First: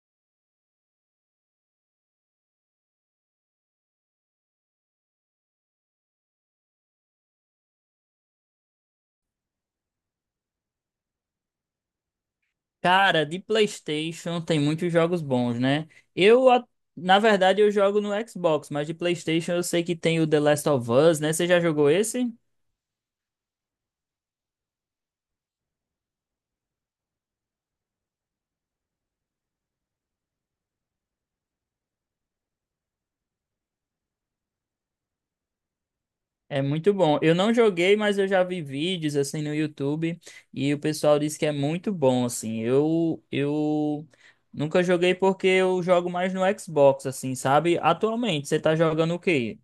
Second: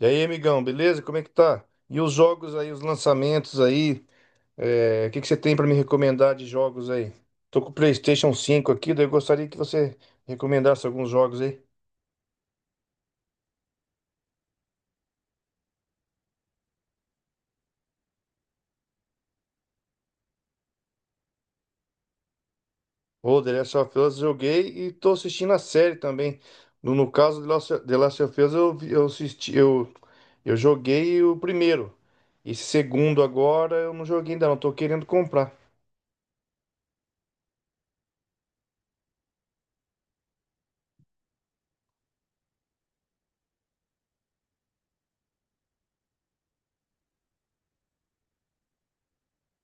E aí, amigão, beleza? Como é que tá? E os jogos aí, os lançamentos aí, o que que você tem pra me recomendar de jogos aí? Tô com o PlayStation cinco aqui, daí eu gostaria que você recomendasse alguns jogos aí. Cara, de PlayStation tem muitos jogos bons, né? Eu, a- na verdade, eu jogo no Xbox, mas de PlayStation eu sei que tem o The Last of Us, né? Você já jogou esse? Ô, The Last of Us joguei e tô assistindo a série também. No caso de Last The Last of Us, eu assisti, eu joguei o primeiro. Esse segundo agora eu não joguei ainda, não, tô querendo comprar. É muito bom. Eu não joguei, mas eu já vi vídeos assim no YouTube e o pessoal disse que é muito bom, assim. Eu nunca joguei porque eu jogo mais no Xbox, assim, sabe? Atualmente, você tá jogando o quê?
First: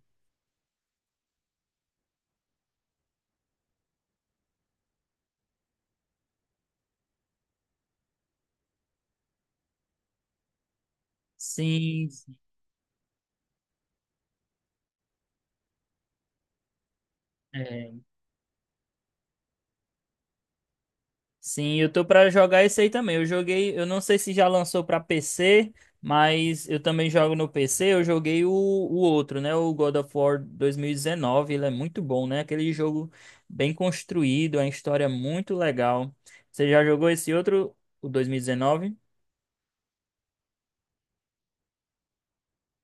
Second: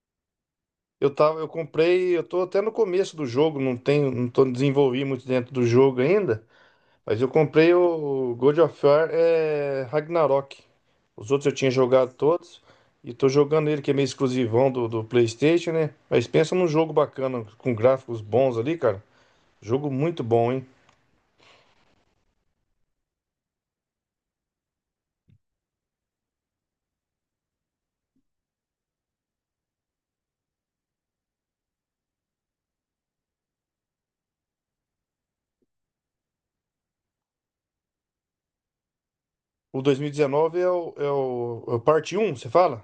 Eu comprei, eu tô até no começo do jogo, não tenho, não tô desenvolvi muito dentro do jogo ainda. Mas eu comprei o God of War Ragnarok. Os outros eu tinha Sim, jogado sim. todos. E tô jogando ele, que é meio exclusivão do PlayStation, né? Mas pensa num jogo bacana, com gráficos bons ali, cara. Jogo muito bom, hein? Sim, eu tô pra jogar esse aí também. Eu joguei, eu não sei se já lançou pra PC, mas eu também jogo no PC. Eu joguei o outro, né? O God of War 2019. Ele é muito bom, né? Aquele jogo bem construído, a história é muito legal. Você já jogou esse outro, o 2019? O 2019 é o parte Um, você fala?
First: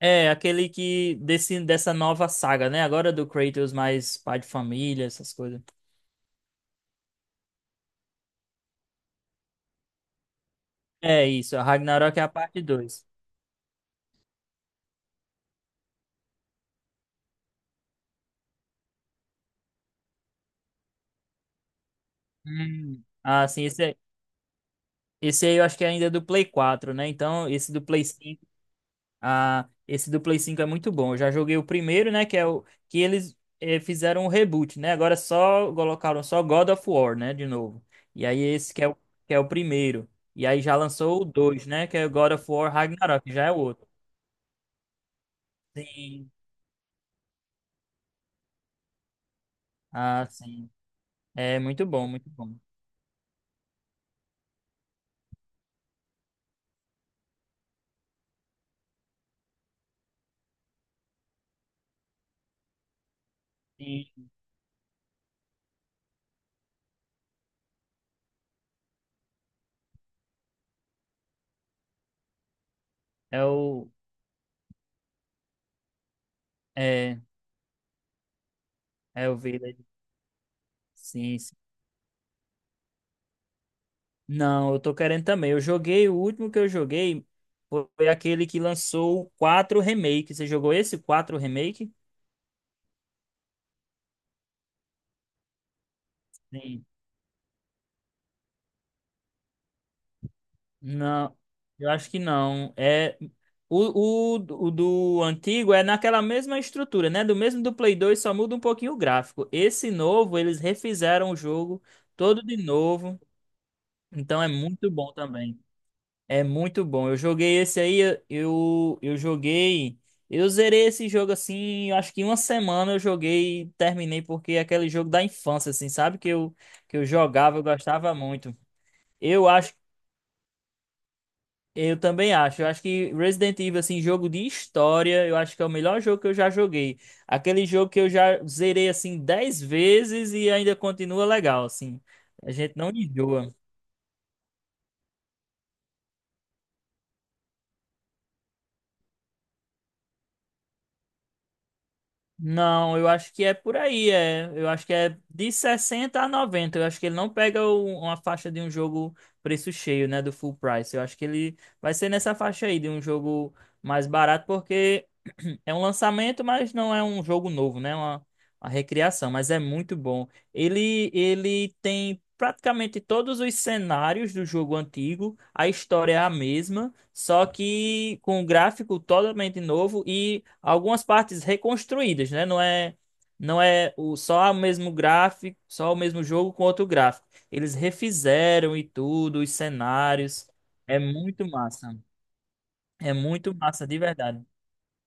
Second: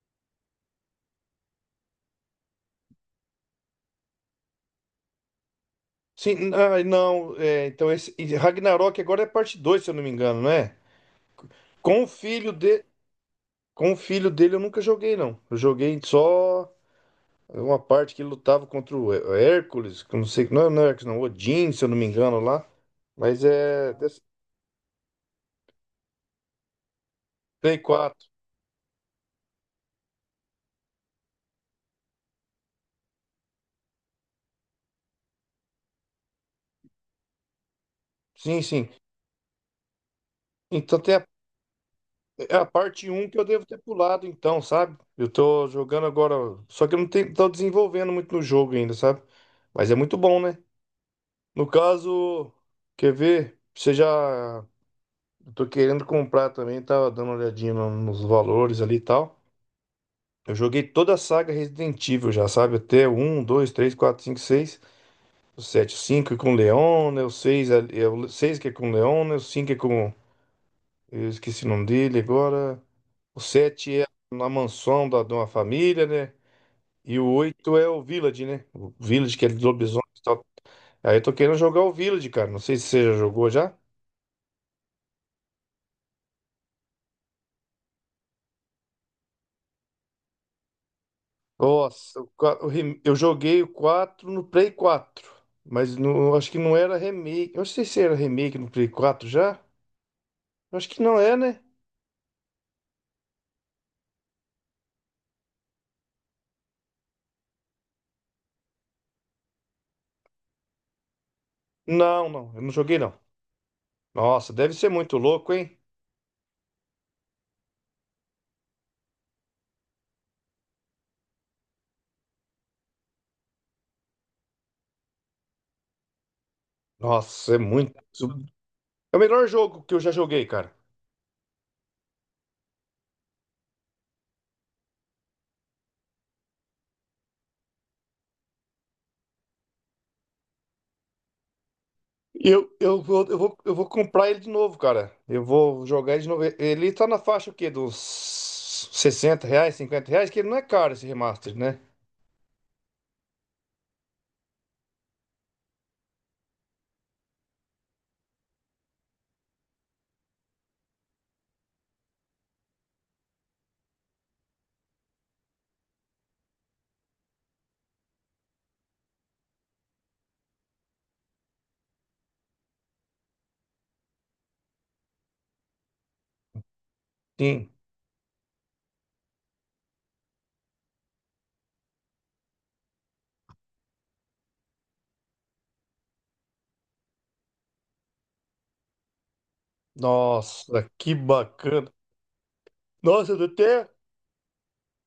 É, aquele dessa nova saga, né? Agora do Kratos mais pai de família, essas coisas. Sim, ah, não. Então esse e Ragnarok agora é parte 2, se eu não me engano, não é? É isso, a Com o Ragnarok é a filho parte de, dois. com o filho dele eu nunca joguei, não. Eu joguei só. Uma parte que lutava contra o Hércules, que eu não sei, não, é não é Hércules, não, Odin, se eu não me engano lá. Mas Ah, sim, esse, é é. dessa- Esse aí eu acho que ainda é do Play quatro, né? Então, esse Play do Play 4. cinco, ah, esse do Play cinco é muito bom. Eu já joguei o primeiro, né? Que é o que eles fizeram o reboot, né? Agora só colocaram só God of War, né? De novo. E aí Sim, esse que sim. é o, que é o primeiro. E aí já Então tem lançou o a, 2, né? Que é o God of é a War parte Ragnarok, um que que eu já é o devo ter outro. pulado, então, sabe? Eu tô jogando Sim. agora, só que eu não tenho, tô desenvolvendo muito no jogo ainda, sabe? Mas é muito Ah, bom, né? sim. É No muito bom, muito caso, bom. quer ver? Você já. Eu tô querendo comprar também, tava dando uma olhadinha nos valores ali e tal. Eu joguei toda a saga Resident Evil já, sabe? Até um, 2, três, 4, Sim. 5, 6. O 7, 5 é com o Leon, né? O 6 é o 6 que é com o Leon, né? O 5 é com. Eu esqueci o nome dele agora. O É o. 7 é na mansão de uma família, né? É, E o 8 é o Village, né? O é o Village que é de Village. lobisomens e tal. Aí eu tô Sim, querendo sim. jogar o Village, cara. Não sei se você já jogou já. Não, eu tô querendo também. Eu joguei, o último que eu joguei foi aquele que lançou o 4 Remake. Você jogou esse 4 Remake? Nossa, o qua- o rem- eu joguei o 4 no Play quatro. Mas não, acho que não Sim. era remake. Eu não sei se era remake no Play quatro já. Eu acho que não é, Não, né? eu acho que não. É o do antigo é naquela mesma estrutura, né? Do mesmo do Play 2, só muda um pouquinho o gráfico. Esse novo, eles refizeram o jogo Não, todo não. de Eu não joguei, não. novo, então é Nossa, deve ser muito bom muito louco, também. hein? É muito bom. Eu joguei esse aí, eu joguei. Eu zerei esse jogo assim, eu acho que em uma semana eu joguei e terminei, porque é aquele jogo da infância, assim, sabe? Que eu Nossa, jogava, é eu muito. gostava muito. É o melhor Eu acho, jogo que eu já joguei, cara. eu também acho. Eu acho que Resident Evil, assim, jogo de história, eu acho que é o melhor jogo que eu já joguei. Aquele jogo que eu já zerei, assim, 10 vezes e ainda continua legal, assim. A gente não enjoa. Eu vou comprar ele de novo, cara. Eu vou jogar ele de novo. Ele tá na faixa o quê? Dos R$ 60, R$ 50, que ele não é caro esse remaster, né? Não, eu acho que é por aí, é. Eu acho que é de 60 a 90. Eu acho que ele não pega uma faixa de um jogo preço cheio, né, do full price. Eu acho que ele vai ser nessa faixa aí de um jogo mais barato, porque é um lançamento, mas não é um jogo novo, né? É uma recriação, mas é muito bom. Ele tem praticamente todos os cenários do jogo antigo. A história é a mesma. Só Sim. que com um gráfico totalmente novo e algumas partes reconstruídas, né? Não é, não é o, só o mesmo gráfico, só o mesmo jogo com outro gráfico. Eles refizeram e tudo, os cenários. Nossa, É que muito bacana. massa. É Nossa, eu muito massa, até. de verdade.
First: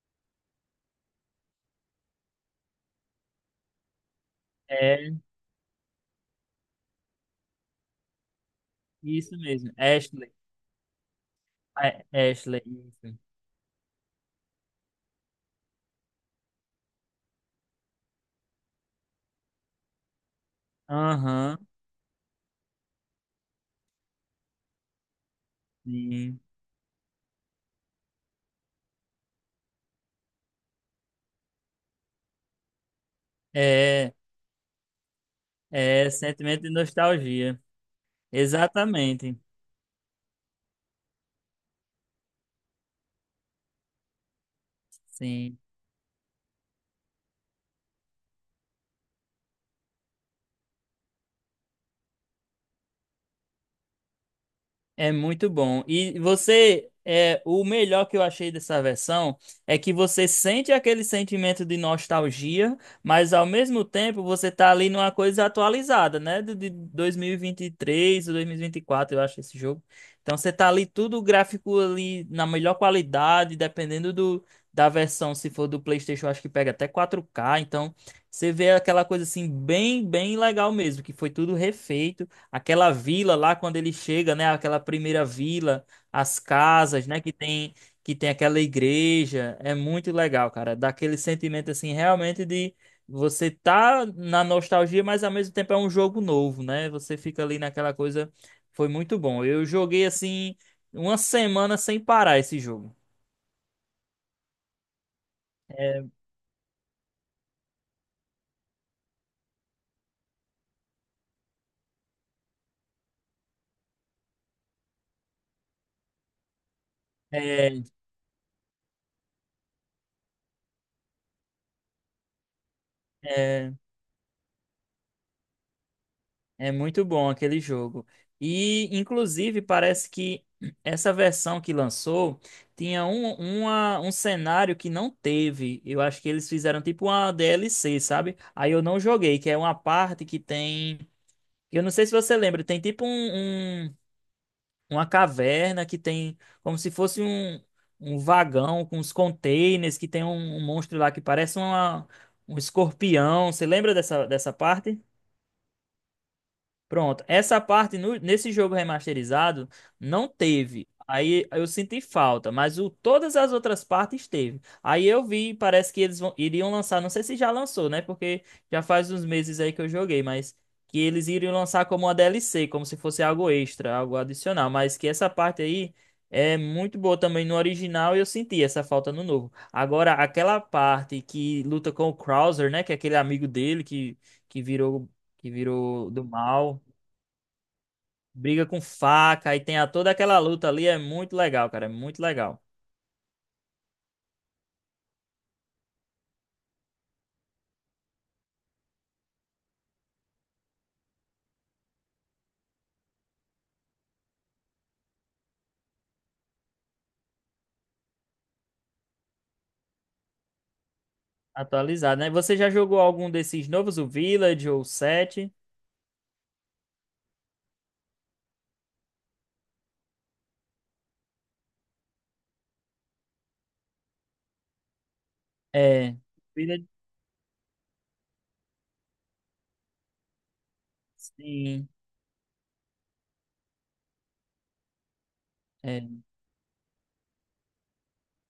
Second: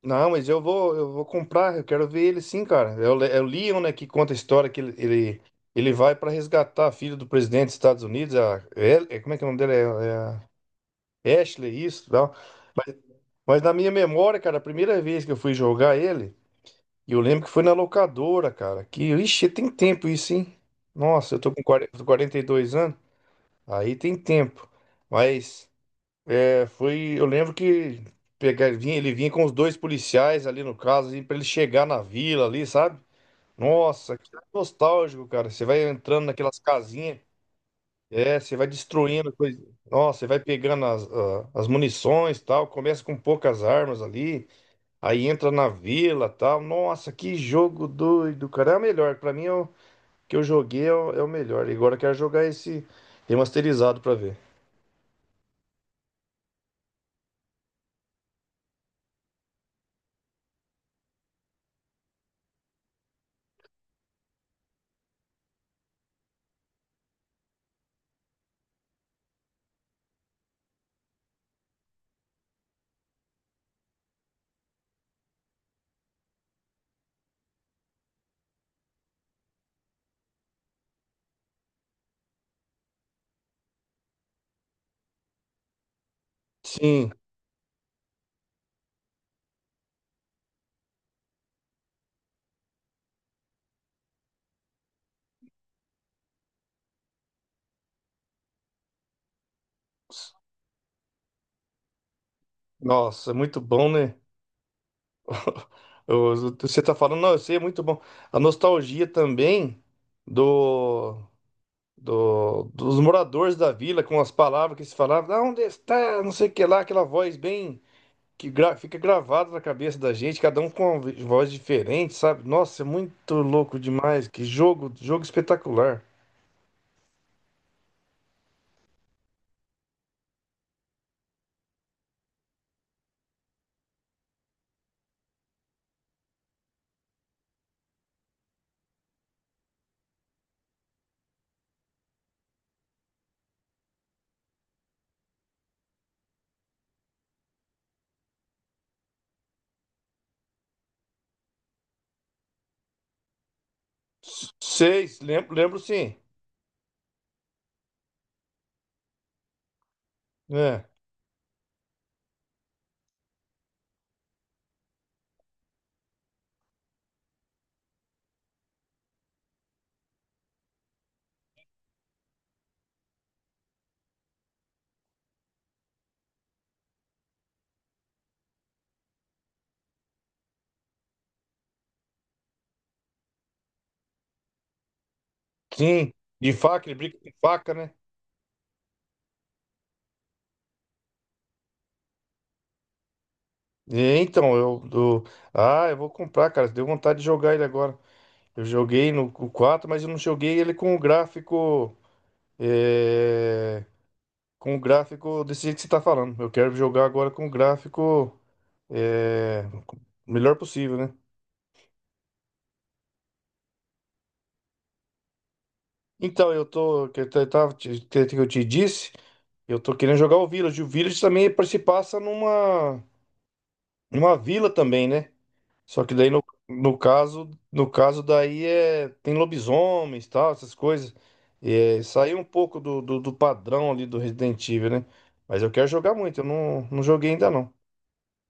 Não, mas eu vou comprar, eu quero ver ele sim, cara. É é o Leon, né, que conta a história que É ele, ele vai pra resgatar a filha do presidente dos Estados Unidos, é, como isso é que é o nome mesmo. Ashley. dela? É, é a Ashley, É, isso. Ashley, isso. Mas na minha memória, cara, a primeira vez que eu fui jogar ele, eu lembro que foi na locadora, cara. Que, ixi, tem tempo isso, hein? Nossa, eu tô Aham, com 42 anos, aí tem tempo. Mas sim. Eu lembro que pegar, vinha, ele vinha com os dois policiais ali no caso, assim, para ele chegar na vila ali, sabe? É, Nossa, que nostálgico, cara. Você vai é entrando naquelas sentimento de casinhas, nostalgia. Você vai destruindo Exatamente. coisa. Nossa, você vai pegando as munições e tal, começa com poucas armas ali. Aí entra Sim. na vila, tal. Nossa, que jogo doido, cara. É o melhor. Pra mim, é o que eu joguei é é o melhor. E agora eu quero jogar esse remasterizado pra ver. É muito bom. E você, é, o melhor que eu achei dessa versão é que você sente aquele sentimento de nostalgia, mas ao mesmo tempo você tá ali numa coisa atualizada, né? De 2023 ou 2024, eu acho, esse jogo. Então você tá ali tudo gráfico ali na melhor qualidade, dependendo da versão, se for do PlayStation, eu acho que pega até 4K. Então você vê aquela coisa assim, bem, bem legal mesmo, que foi tudo refeito. Aquela vila lá quando ele chega, né? Aquela primeira vila, as casas, Sim. né? Que tem aquela igreja, é muito legal, cara. Dá aquele sentimento assim, realmente de você tá na nostalgia, mas ao mesmo tempo é um jogo novo, né? Você fica ali naquela coisa, foi muito bom. Eu joguei assim uma semana sem parar esse jogo. Nossa, é muito bom, né? Você tá falando, não, eu sei, é muito bom. A nostalgia também do, dos moradores da vila com as palavras que se falavam: "Ah, onde está? Não sei o que lá", aquela voz bem É, fica gravado na cabeça da gente, cada um com uma voz diferente, sabe? Nossa, é muito é, louco demais. Que jogo, jogo espetacular. É muito bom aquele jogo. E, inclusive, parece que essa versão que lançou tinha um cenário que não teve. Eu acho que eles fizeram tipo uma DLC, sabe? Aí eu não joguei, que é uma parte que tem. Eu não sei se você lembra, tem tipo uma caverna que tem como se fosse um vagão com os containers, que tem um monstro lá que parece um escorpião. Você lembra dessa, dessa parte? Seis, lembro, lembro sim. Pronto, essa parte nesse jogo remasterizado não É, teve. Aí eu senti falta, mas o, todas as outras partes teve. Aí eu vi, parece que eles iriam lançar, não sei se já lançou, né? Porque já faz uns meses aí que eu joguei, mas que eles iriam lançar como uma DLC, como se fosse algo extra, algo adicional. Mas que essa parte aí é muito boa também no original e eu senti essa falta no novo. Agora, aquela parte que luta com o Krauser, né? Que é aquele amigo dele que, que virou que virou sim, do de mal, faca, ele brinca com faca, né? briga com faca, aí tem a, toda aquela luta ali, é muito legal, cara, é muito legal. É, então, eu, eu- Ah, eu vou comprar, cara. Deu vontade de jogar ele agora. Eu joguei no o quatro, mas eu não joguei ele com o gráfico. é, Com o gráfico desse jeito que você tá falando. Eu quero jogar agora com o gráfico. é, Melhor possível, né? Atualizado, né? Você já jogou algum desses novos, o Village ou o 7? Então, eu tô, que eu te- tava, te- que eu te disse, eu tô querendo jogar o Village. O Village também se passa numa, numa vila também, né? Só que É, daí no, Village, no caso, no caso daí é tem lobisomens, tal, essas coisas. sim. É, saiu um pouco do padrão ali do Resident Evil, né? Mas eu quero jogar é. muito, eu não, não joguei ainda não.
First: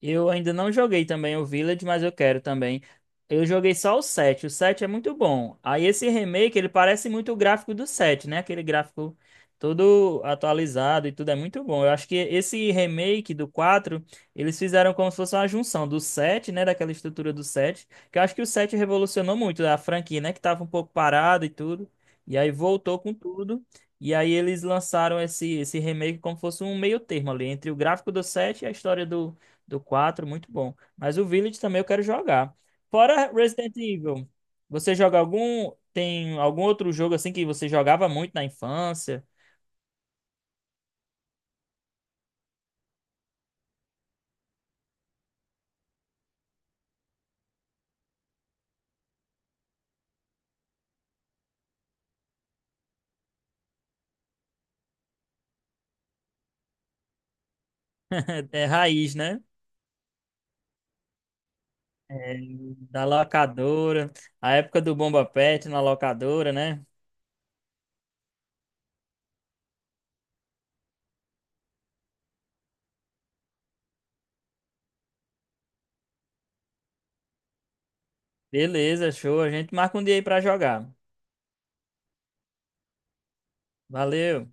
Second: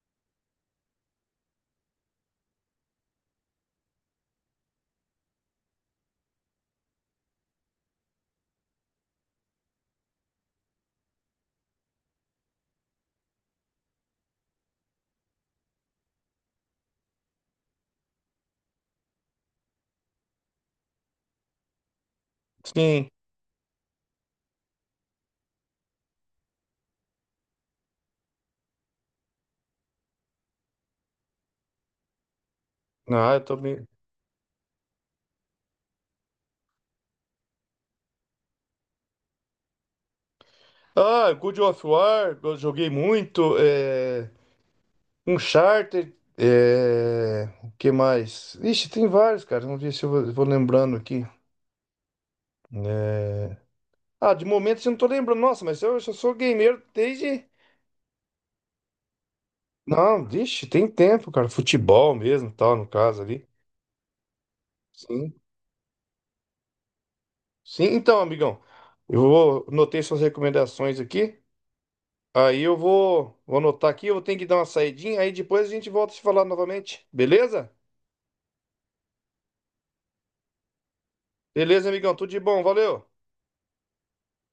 Eu ainda não joguei também o Village, mas eu quero também. Eu joguei só o 7. O 7 é muito bom. Aí esse remake, ele parece muito o gráfico do 7, né? Aquele gráfico todo atualizado e tudo é muito bom. Eu acho que esse remake do 4 eles fizeram como se fosse uma junção do 7, né? Daquela estrutura do 7. Que eu acho que o 7 revolucionou muito a franquia, né? Que tava um pouco parada e tudo. E aí voltou Sim. com tudo. E aí eles lançaram esse remake como se fosse um meio termo ali, entre o gráfico do 7 e a história do 4 muito bom. Mas o Village também eu quero jogar. Fora Ah, eu tô Resident meio... Evil, você joga algum. Tem algum outro jogo assim que você jogava muito na infância? Ah, God of War, eu joguei muito. É... Uncharted, é... o que mais? Ixi, tem vários, cara. Vamos ver se vou lembrando aqui. É... Ah, de momento eu não tô lembrando. Nossa, mas eu sou gamer desde. É raiz, né? Não, vixe, tem tempo, cara. Futebol É, mesmo, tal, no da caso ali. locadora. A época do Bomba Sim. Pet na locadora, né? Sim, então, amigão. Eu vou anotei suas recomendações aqui. Vou anotar aqui, eu vou ter que dar uma saidinha, aí depois a gente volta a se falar novamente. Beleza? Beleza, show. A gente marca um dia aí pra jogar. Beleza, amigão. Tudo de bom, valeu. Valeu.